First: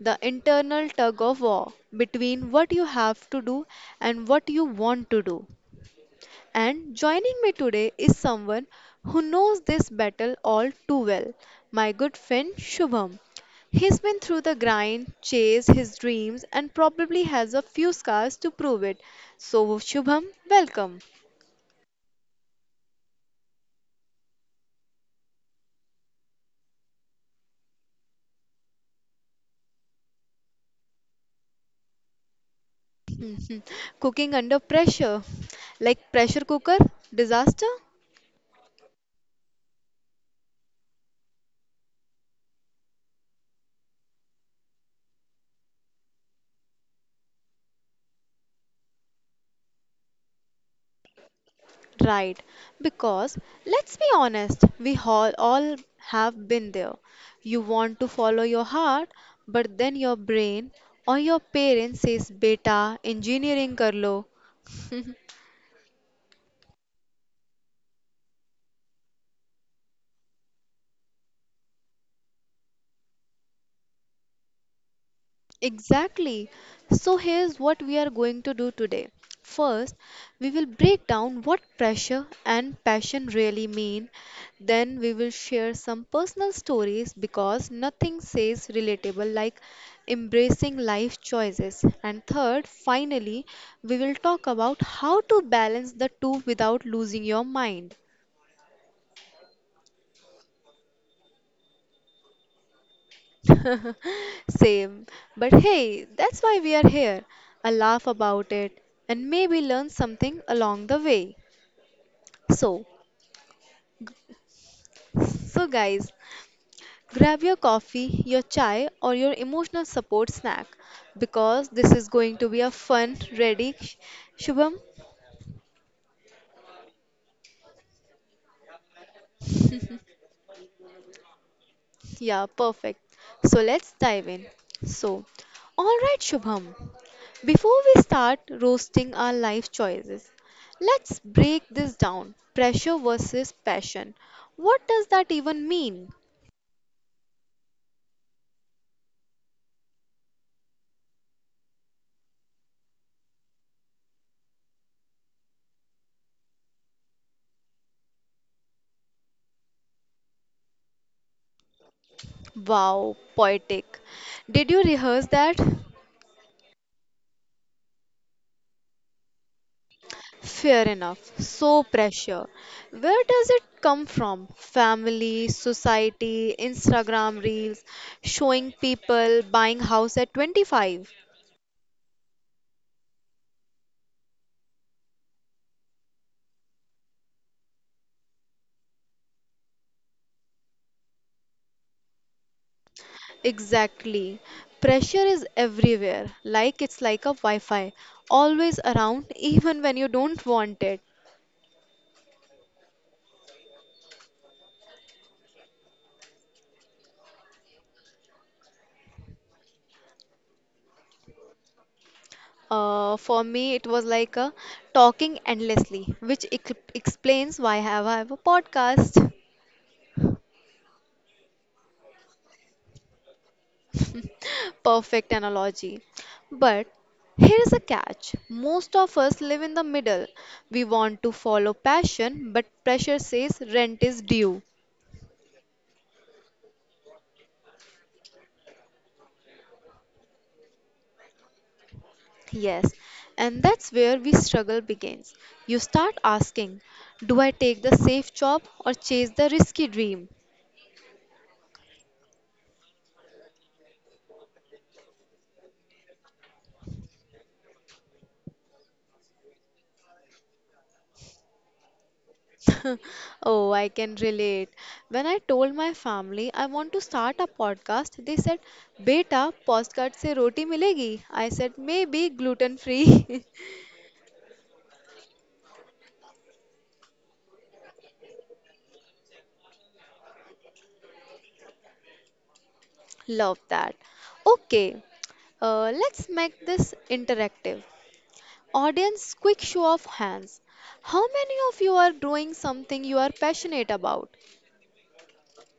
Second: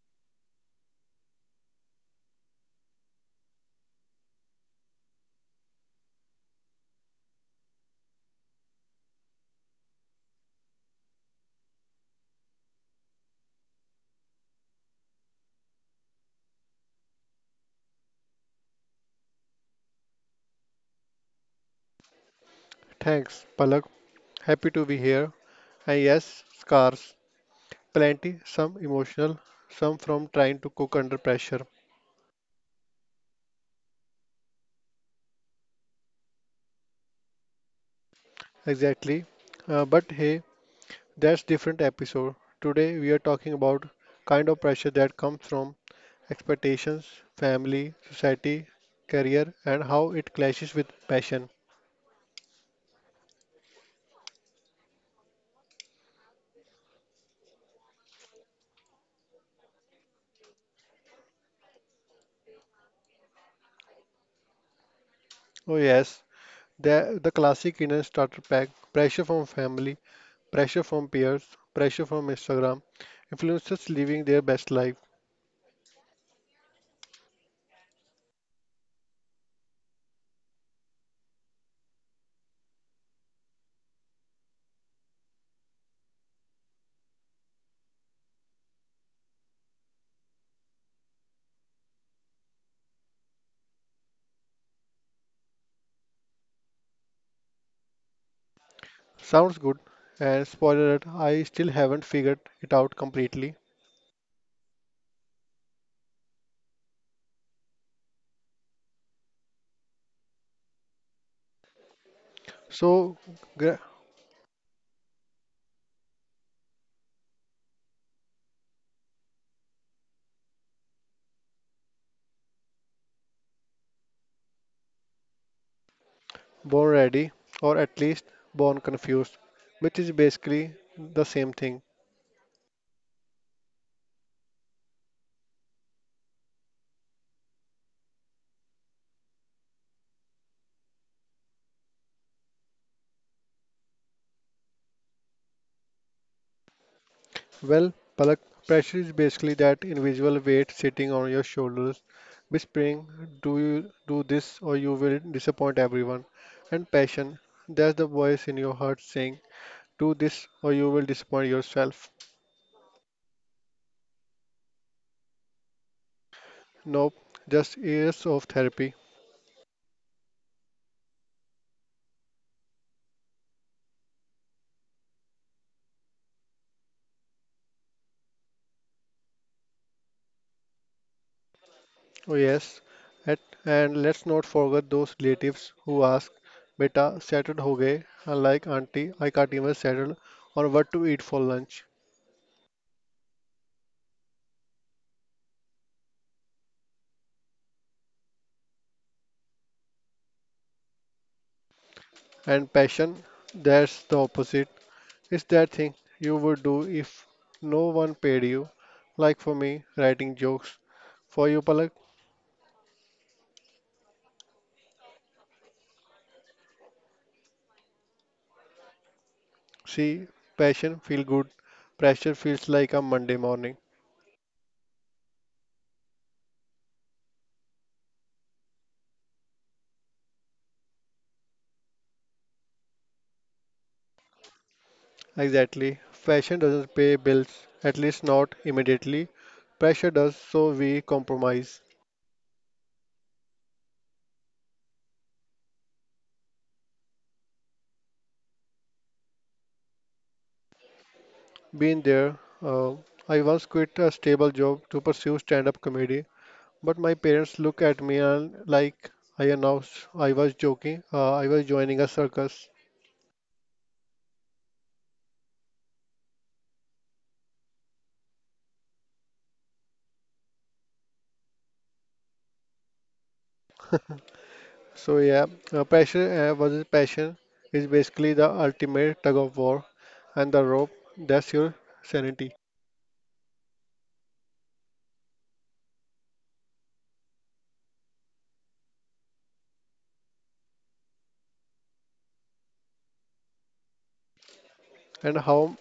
the internal tug of war between what you have to do and what you want to do. And joining me today is someone who knows this battle all too well, my good friend Shubham. He's been through the grind, chased his dreams, and probably has a few scars to prove it. So, Shubham, welcome. Thanks, Palak. Happy to be here. And yes, scars. Plenty, some emotional, some from trying to cook under pressure. Cooking under pressure, like pressure cooker disaster? Exactly. But hey, that's different episode. Today we are talking about kind of pressure that comes from expectations, family, society, career, and how it clashes with passion. Right, because let's be honest, we all have been there. You want to follow your heart, but then your brain or your parents says, Beta, engineering kar lo. Oh yes, the classic inner starter pack: pressure from family, pressure from peers, pressure from Instagram, influencers living their best life. Exactly. So, here's what we are going to do today. First, we will break down what pressure and passion really mean. Then, we will share some personal stories because nothing says relatable like embracing life choices. And third, finally, we will talk about how to balance the two without losing your mind. Sounds good. And spoiler alert, I still haven't figured it out completely. Same. But hey, that's why we are here. A laugh about it and maybe learn something along the way. So, So, g- so guys, grab your coffee, your chai, or your emotional support snack because this is going to be a fun, ready, Shubham. Born ready, or at least born confused, which is basically the same thing. Yeah, perfect. So let's dive in. So, all right, Shubham. Before we start roasting our life choices, let's break this down. Pressure versus passion. What does that even mean? Well, Palak, pressure is basically that invisible weight sitting on your shoulders, whispering, "Do you do this, or you will disappoint everyone." And passion, that's the voice in your heart saying, "Do this, or you will disappoint yourself." Wow, poetic. Did you rehearse that? Nope, just years of therapy. Fair enough. So pressure. Where does it come from? Family, society, Instagram reels, showing people buying house at 25. Oh, yes. At, and let's not forget those relatives who ask, Beta, settled ho gaye? Unlike auntie, I can't even settle on what to eat for lunch. Exactly. Pressure is everywhere. Like it's like a Wi-Fi, always around, even when you don't want it. And passion, that's the opposite. It's that thing you would do if no one paid you. Like for me, writing jokes. For you, Palak, For me, it was like a talking endlessly, which explains why I have a podcast. see, passion feel good. Pressure feels like a Monday morning. Perfect analogy. But here's a catch most of us live in the middle. We want to follow passion, but pressure says rent is due. Exactly. Fashion doesn't pay bills, at least not immediately. Pressure does, so we compromise. Yes, and that's where we struggle begins. You start asking, Do I take the safe job or chase the risky dream? Been there. I once quit a stable job to pursue stand-up comedy, but my parents look at me and like I announced I was joking. I was joining a circus. Oh, I can relate. When I told my family I want to start a podcast, they said, "Beta, postcard se roti milegi." I said, "Maybe gluten free." So yeah, pressure versus passion is basically the ultimate tug of war, and the rope that's your sanity. Love that. Okay, let's make this interactive. Audience, quick show of hands. How many of you are doing something you are passionate about? And how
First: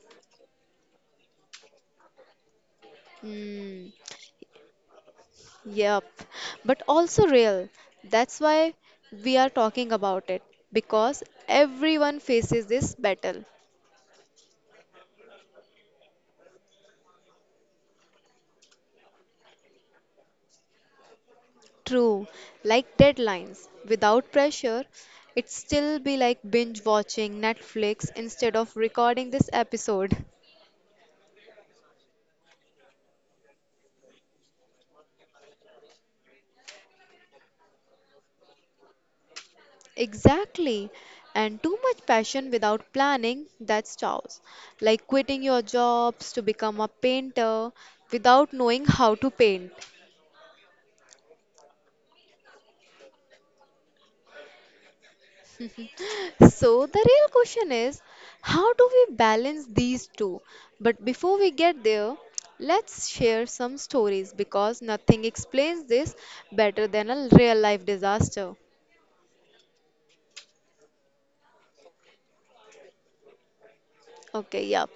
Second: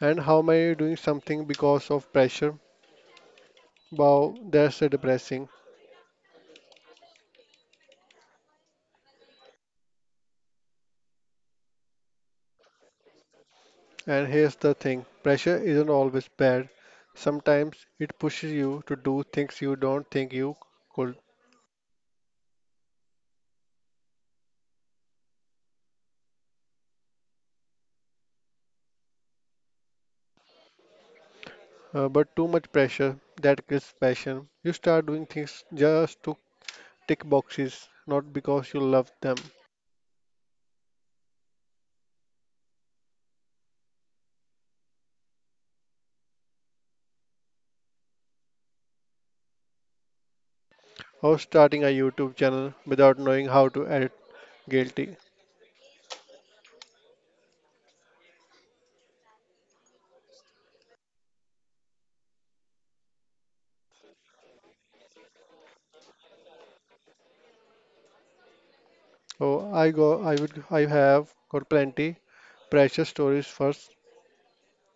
and how am I doing something because of pressure? Hmm, Wow, that's a depressing. yep, but also real. That's why we are talking about it because everyone faces this battle. And here's the thing, pressure isn't always bad. Sometimes it pushes you to do things you don't think you could. True, like deadlines. Without pressure, it'd still be like binge watching Netflix instead of recording this episode. But too much pressure, that kills passion. You start doing things just to tick boxes, not because you love them. Exactly. And too much passion without planning, that's chaos. Like quitting your jobs to become a painter without knowing how to paint. Or starting a YouTube channel without knowing how to edit. Guilty. So, the real question is how do we balance these two? But before we get there, let's share some stories because nothing explains this better than a real life disaster. Oh, I go. I would. I have got plenty pressure stories first. Okay, yeah.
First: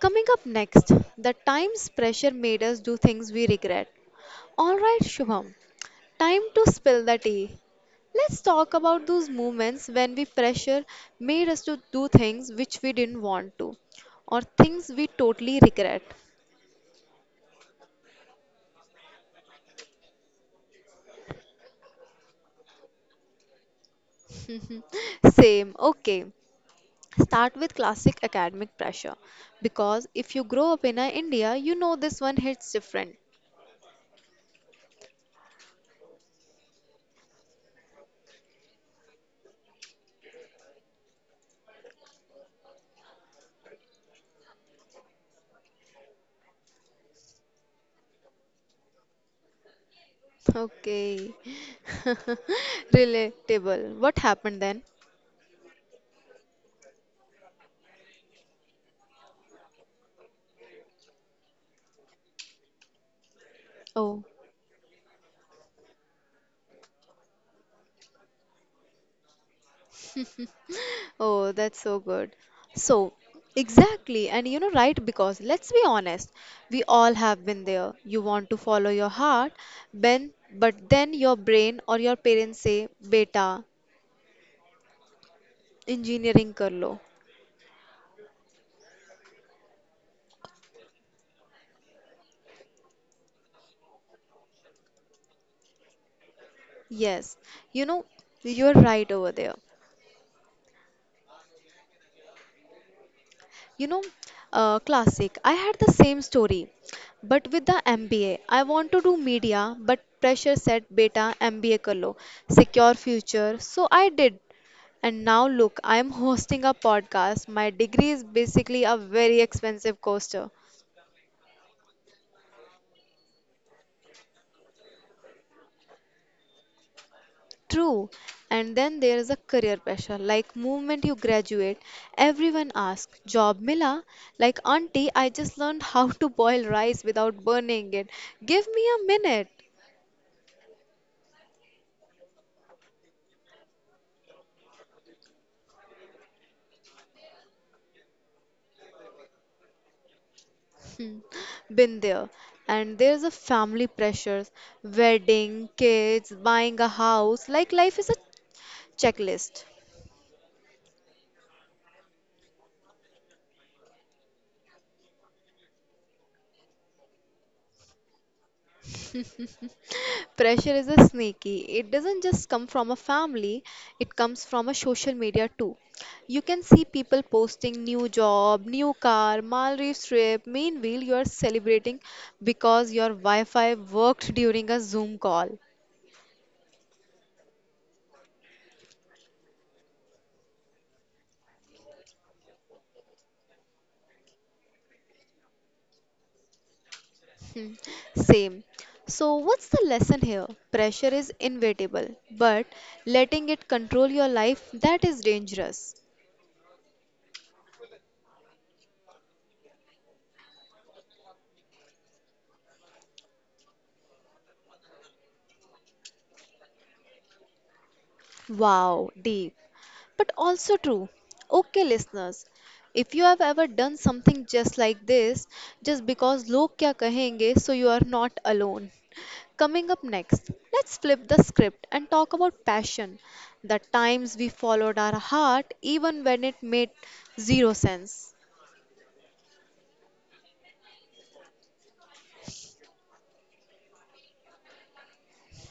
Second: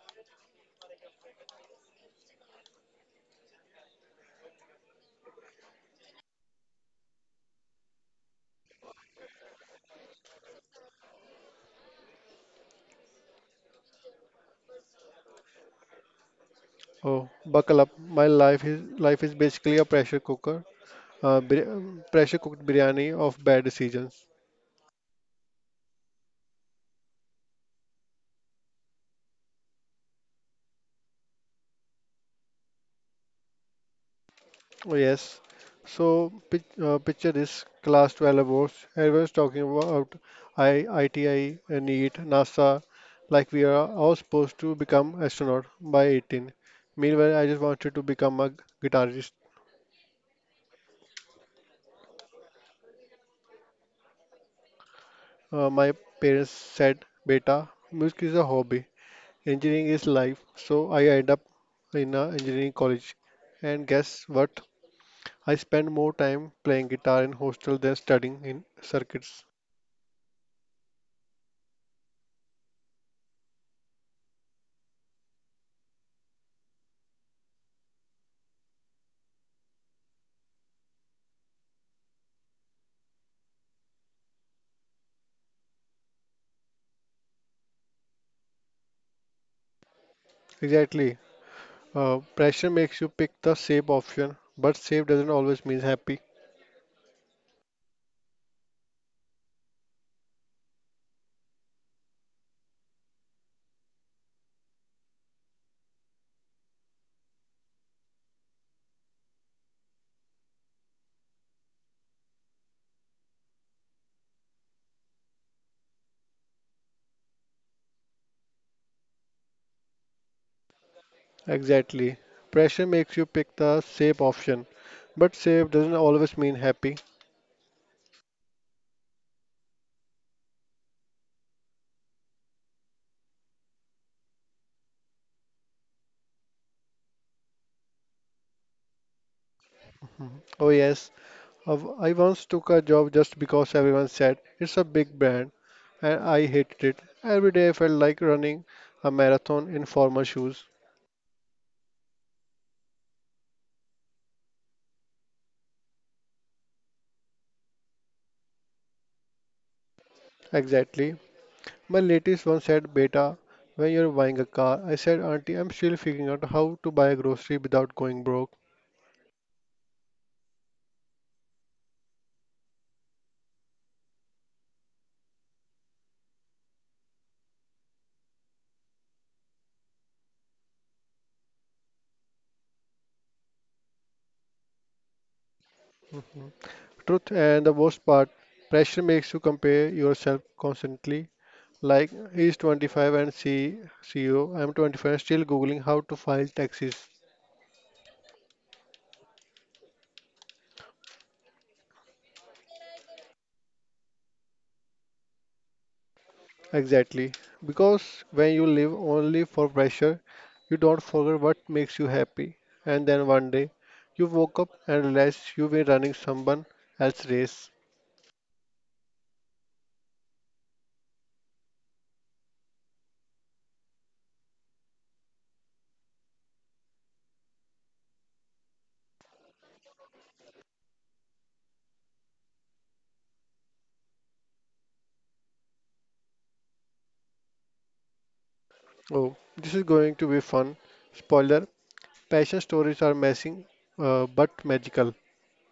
Coming up next, the times pressure made us do things we regret. Alright, Shubham, time to spill the tea. Let's talk about those moments when we pressure made us to do things which we didn't want to or things we totally regret. Oh, buckle up. My life is basically a pressure cooker. Pressure cooked biryani of bad decisions. Same, okay. Start with classic academic pressure because if you grow up in a India, you know this one hits different. Oh, yes. So picture this class 12 awards. Everyone's talking about ITI, NEET, NASA, like we are all supposed to become astronaut by 18. Meanwhile, I just wanted to become a guitarist. Okay. Relatable. What happened then? My parents said, "Beta, music is a hobby. Engineering is life." So I end up in a engineering college. And Oh. guess what? I spend more time playing guitar in hostel than studying in circuits. Oh, that's so good. So, exactly. And you know, right? Because let's be honest, we all have been there. You want to follow your heart, ben, but then your brain or your parents say, Beta, engineering kar lo. Exactly. Pressure makes you pick the safe option, but safe doesn't always mean happy. Yes, you know, you're right over there. You know, classic. I had the same story, but with the MBA. I want to do media, but pressure said beta MBA karlo, secure future. So I did. And now look, I'm hosting a podcast. My degree is basically a very expensive coaster. Exactly. Pressure makes you pick the safe option, but safe doesn't always mean happy. True. And then there is a career pressure. Like moment you graduate, everyone asks, job mila? Like auntie, I just learned how to boil rice without burning it. Give me a minute. Oh, yes. I once took a job just because everyone said it's a big brand, and I hated it. Every day I felt like running a marathon in formal shoes. Hmm, been there. And there's a family pressures, wedding, kids, buying a house, like life is a checklist. Exactly. My latest one said, Beta, when you're buying a car, I said, Auntie, I'm still figuring out how to buy a grocery without going broke. Pressure is a sneaky. It doesn't just come from a family, it comes from a social media too. You can see people posting new job, new car, Maldives trip. Meanwhile, you are celebrating because your Wi-Fi worked during a Zoom call. Truth and the worst part, pressure makes you compare yourself constantly. Like, he's 25 and C CEO, I'm 25 still googling how to file taxes. Hmm, same. So, what's the lesson here? Pressure is inevitable, but letting it control your life that is dangerous. Exactly. Because when you live only for pressure, you don't forget what makes you happy. And then one day, you woke up and realized you've been running someone else's race. Wow, deep, but also true. Okay, listeners, if you have ever done something just like this, just because log kya kahenge, so you are not alone. Coming up next, let's flip the script and talk about passion. The times we followed our heart even when it made zero sense. Oh, this is going to be fun. Spoiler, passion stories are messy, but magical.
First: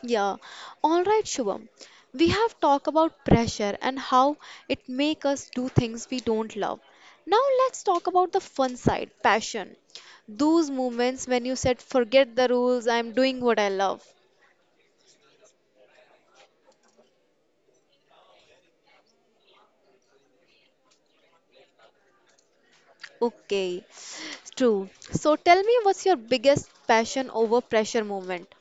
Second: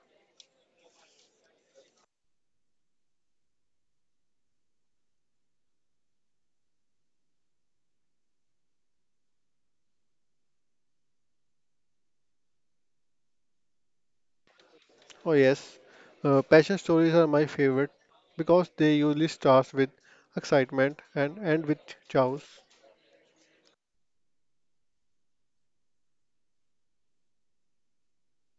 Yeah, all right, Shubham. We have talked about pressure and how it make us do things we don't love. Now let's talk about the fun side, passion. Those moments when you said, "Forget the rules, I'm doing what I love." Oh yes, passion stories are my favorite because they usually start with excitement and end with chaos. Okay, true. So tell me, what's your biggest passion over pressure moment?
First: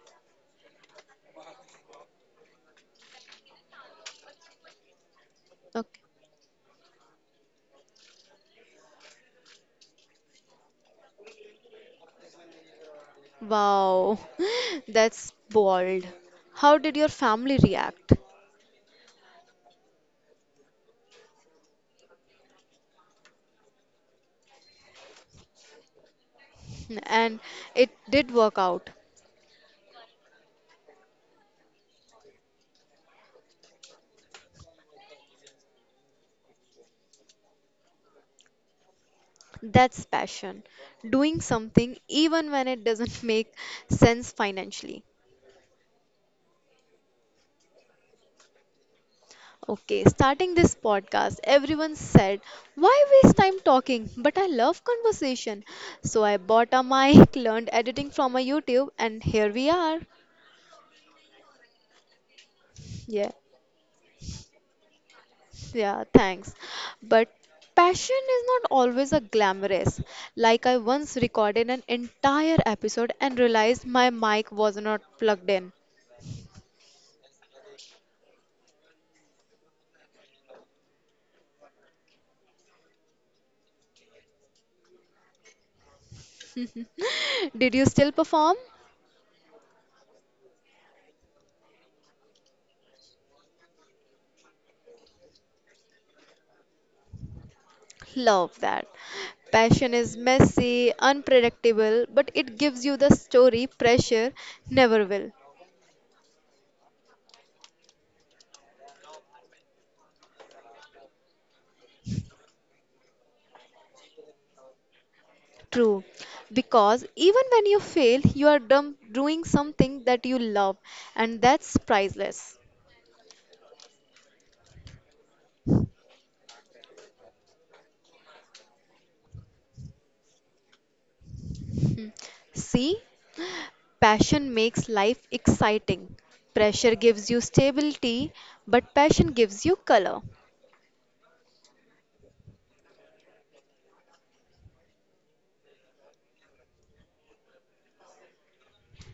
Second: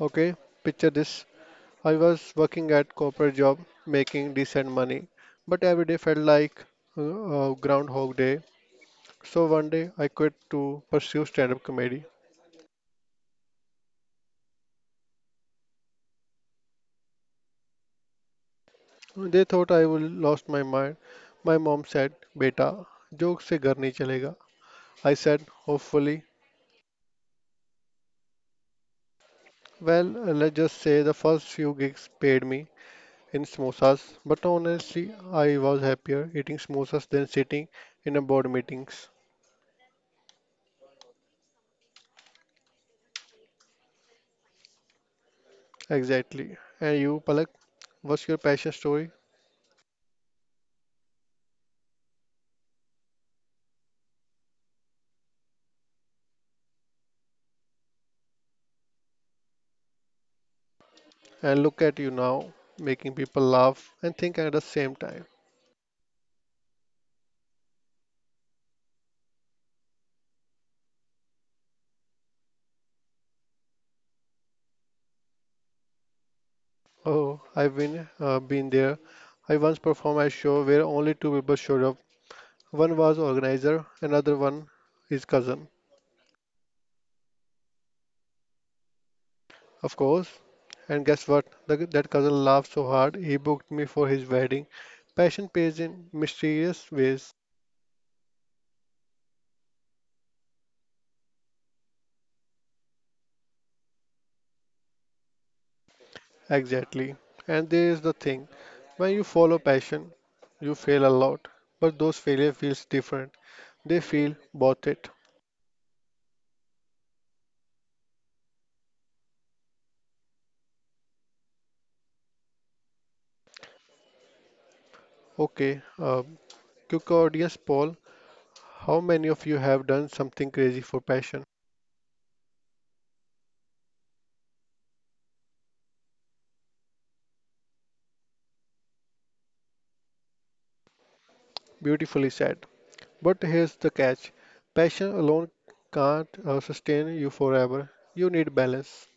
Okay, picture this. I was working at corporate job making decent money, but every day Okay. felt like Groundhog Day. So one day I quit to pursue stand-up comedy. Wow, that's bold. How did your family react? They thought I would lost my mind. My mom said, "Beta, joke se घर नहीं चलेगा." I said, hopefully. And it did work out. Well, let's just say the first few gigs paid me in samosas, but honestly, I was happier eating samosas than sitting in a board meetings. That's passion. Doing something even when it doesn't make sense financially. Exactly. And you, Palak, what's your passion story? Okay, starting this podcast, everyone said, Why waste time talking? But I love conversation. So I bought a mic, learned editing from a YouTube, and here we are. And look at you now, making Yeah, people laugh and think at the same time. yeah, thanks. But passion is not always a glamorous. Like I once recorded an entire episode and realized my mic was not plugged in. Oh, I've been there. I once performed a show where only two people showed up. One was organizer, another one his cousin, Did you still perform? of course. And guess what? That cousin laughed so hard he booked me for his wedding. Passion pays in mysterious ways, Love that. Passion is messy, unpredictable, but it gives you the story pressure never will. exactly. And there is the thing: when you follow passion, you fail a lot, but those failure feels different. They feel worth it. True. Because even when you fail, you are dumb doing something that you love, and that's priceless. Okay, quick audience poll: How many of you have done something crazy for passion? See, passion makes life exciting. Pressure gives you stability, but passion gives you color. Beautifully said. But here's the catch passion alone can't sustain you forever. You need balance.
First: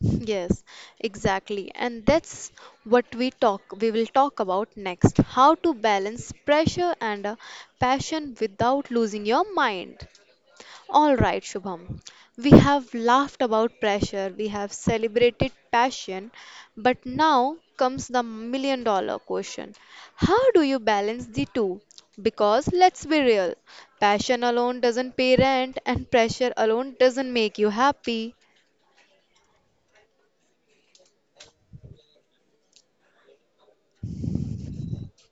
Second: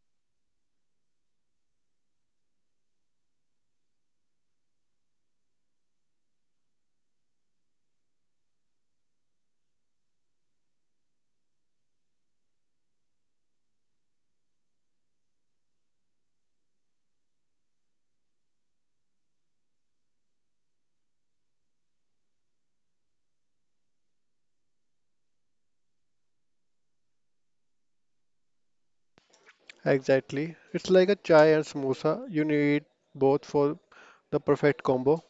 Yes, exactly. And that's what we will talk about next. How to balance pressure and passion without losing your mind. All right, Shubham. We have laughed about pressure, we have celebrated passion, but now comes the $1 million question. How do you balance the two? Because let's be real, passion alone doesn't pay rent and pressure alone doesn't make you happy. Exactly. It's like a chai and samosa. You need both for the perfect combo.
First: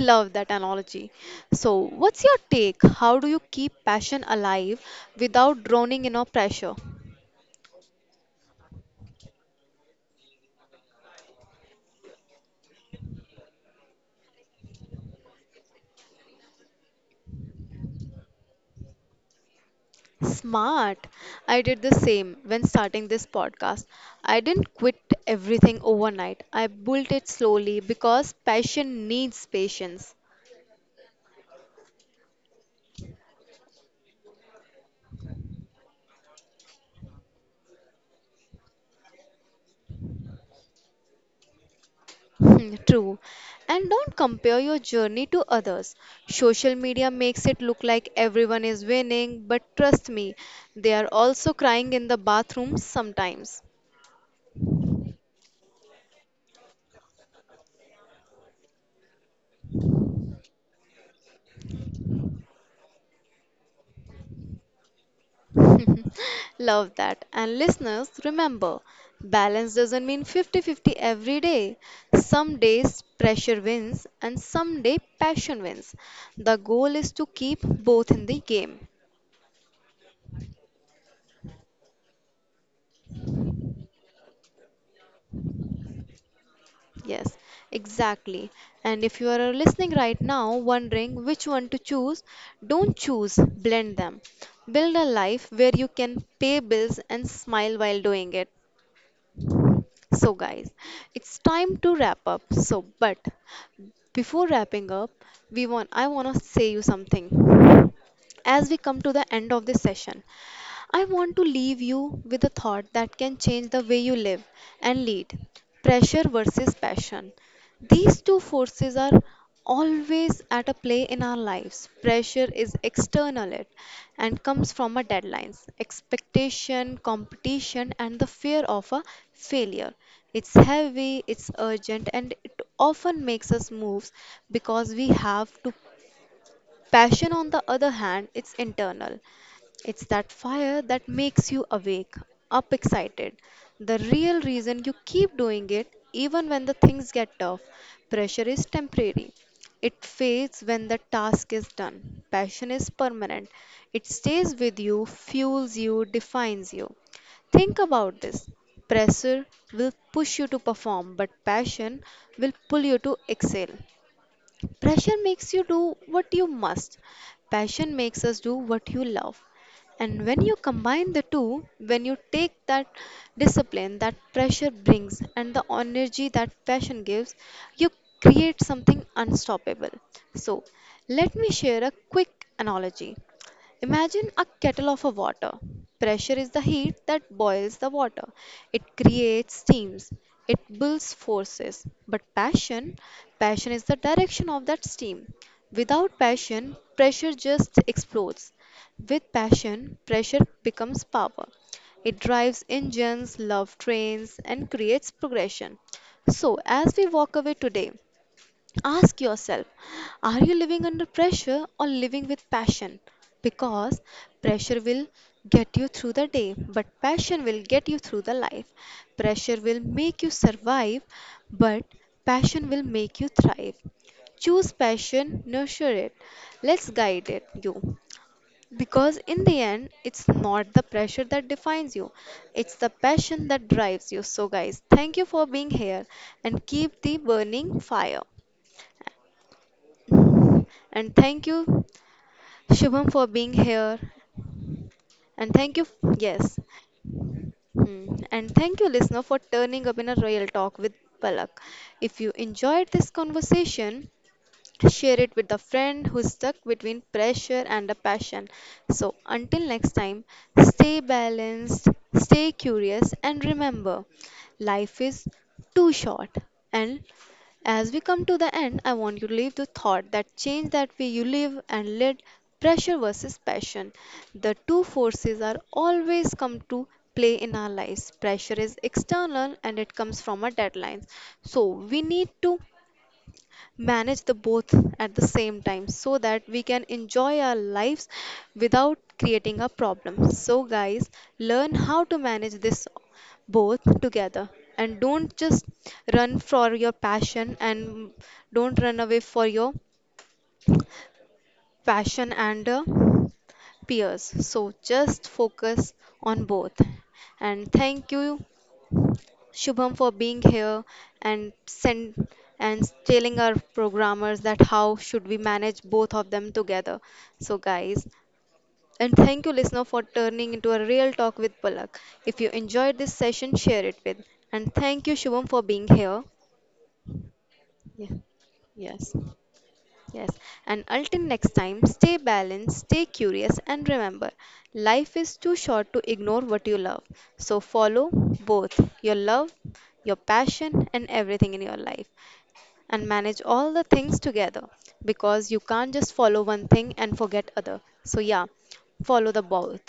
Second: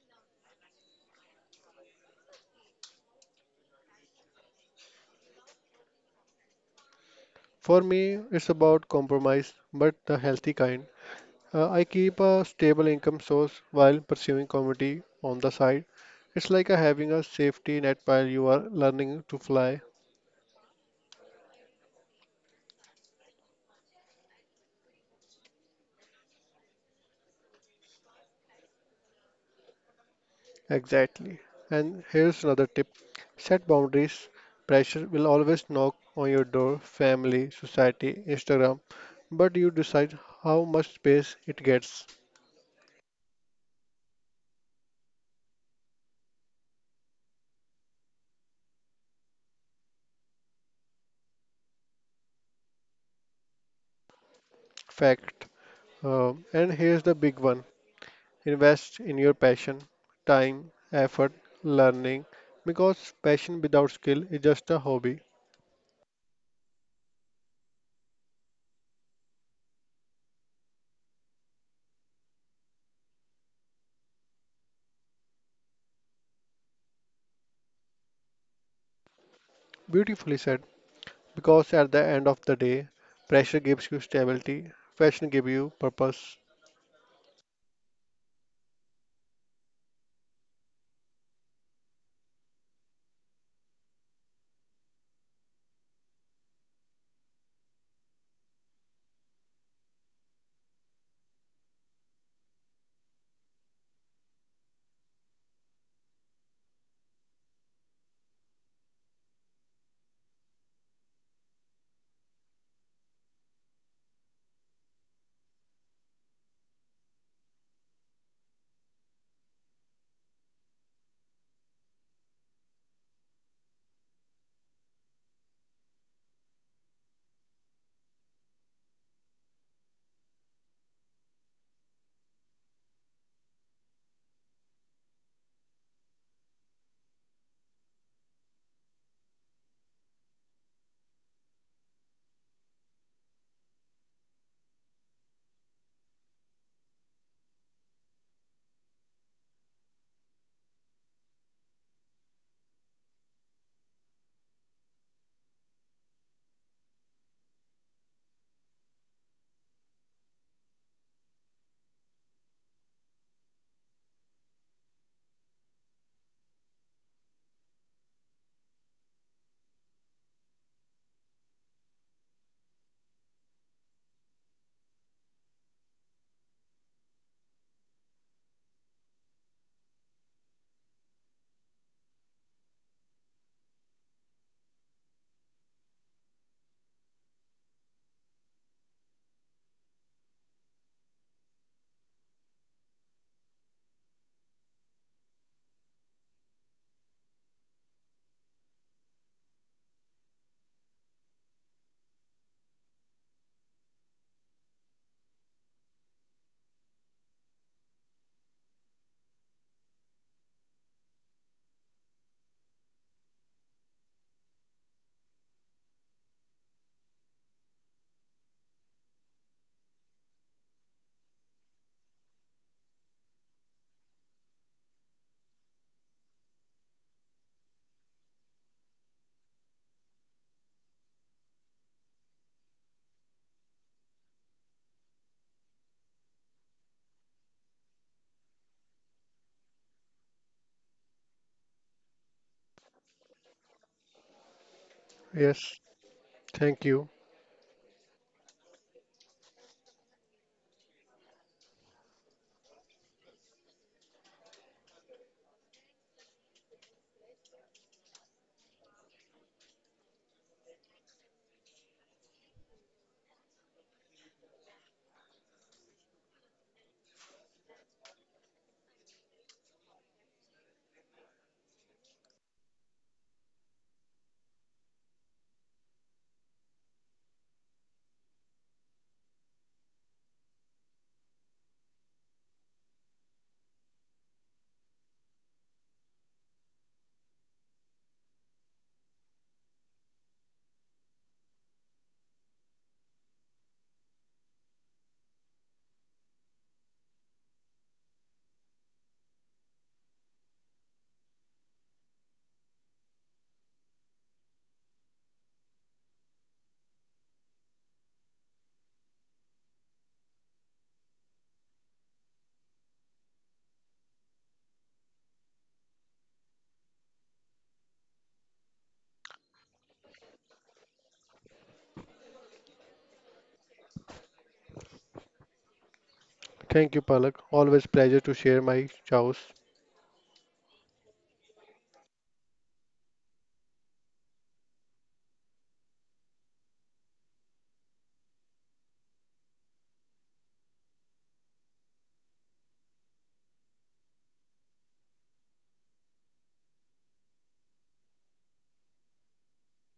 Love that analogy. So, what's your take? How do you keep passion alive without drowning in a pressure? For me, it's about compromise, but the healthy kind. I keep a stable income source while pursuing comedy on the side. It's like a having a safety net while you are learning to fly. Smart. I did the same when starting this podcast. I didn't quit everything overnight. I built it slowly because passion needs patience. Exactly. And here's another tip set boundaries. Pressure will always knock on your door family, society, Instagram, but you decide how much space it gets. Hmm, true. And don't compare your journey to others. Social media makes it look like everyone is winning, but trust me, they are also crying in the bathroom sometimes. Fact. And here's the big one invest in your passion, time, effort, learning, because passion without skill is just a hobby. Love that. And listeners, remember, balance doesn't mean 50-50 every day. Some days pressure wins, and some day passion wins. The goal is to keep both in the game. Beautifully said. Because at the end of the day, pressure gives you stability, passion gives you purpose. Yes, exactly. And if you are listening right now, wondering which one to choose, don't choose, blend them. Build a life where you can pay bills and smile while doing it. So, guys, it's time to wrap up. But before wrapping up, we want I want to say you something. As we come to the end of this session, I want to leave you with a thought that can change the way you live and lead pressure versus passion. These two forces are always at a play in our lives. Pressure is external it and comes from a deadlines, expectation, competition and the fear of a failure. It's heavy, it's urgent and it often makes us move because we have to. Passion, on the other hand, it's internal. It's that fire that makes you awake, up excited. The real reason you keep doing it, even when the things get tough, pressure is temporary. It fades when the task is done. Passion is permanent. It stays with you, fuels you, defines you. Think about this. Pressure will push you to perform, but passion will pull you to excel. Pressure makes you do what you must. Passion makes us do what you love. And when you combine the two, when you take that discipline that pressure brings and the energy that passion gives, you create something unstoppable. So, let me share a quick analogy. Imagine a kettle of a water. Pressure is the heat that boils the water. It creates steams. It builds forces. But passion is the direction of that steam. Without passion, pressure just explodes. With passion, pressure becomes power. It drives engines, love trains, and creates progression. So, as we walk away today, ask yourself are you living under pressure or living with passion? Because pressure will get you through the day, but passion will get you through the life. Pressure will make you survive, but passion will make you thrive. Choose passion, nurture it. Let's guide it, you. Because in the end, it's not the pressure that defines you, it's the passion that drives you. So, guys, thank you for being here and keep the burning fire. And thank you, Shubham, for being here. And thank Yes, you, yes. thank you. Hmm. And thank you, listener, for turning up in a real talk with Palak. If you enjoyed this conversation, share it with a friend who's stuck between pressure and a passion. So, until next time, stay balanced, stay curious, and remember life is too short. And as we come to the end, I want you to leave the thought that change that way you live and lead pressure versus passion. The two forces are always come to play in our lives. Pressure is external and it comes from our deadlines. So we need to manage the both at the same time so that we can enjoy our lives without creating a problem so guys learn how to manage this both together and don't just run for your passion and don't run away for your passion and peers so just focus on both and thank you Shubham for being here and send and telling our programmers that how should we manage both of them together. So guys, and thank you listener for turning into a real talk with Palak. If you enjoyed this session, share it with. And thank you Shubham for being here. Thank you, Palak. Always Yeah. pleasure to share my Yes. chows. Yes, and until next time, stay balanced, stay curious, and remember life is too short to ignore what you love. So follow both your love, your passion, and everything in your life, and manage all the things together because you can't just follow one thing and forget other. So, yeah, follow the both.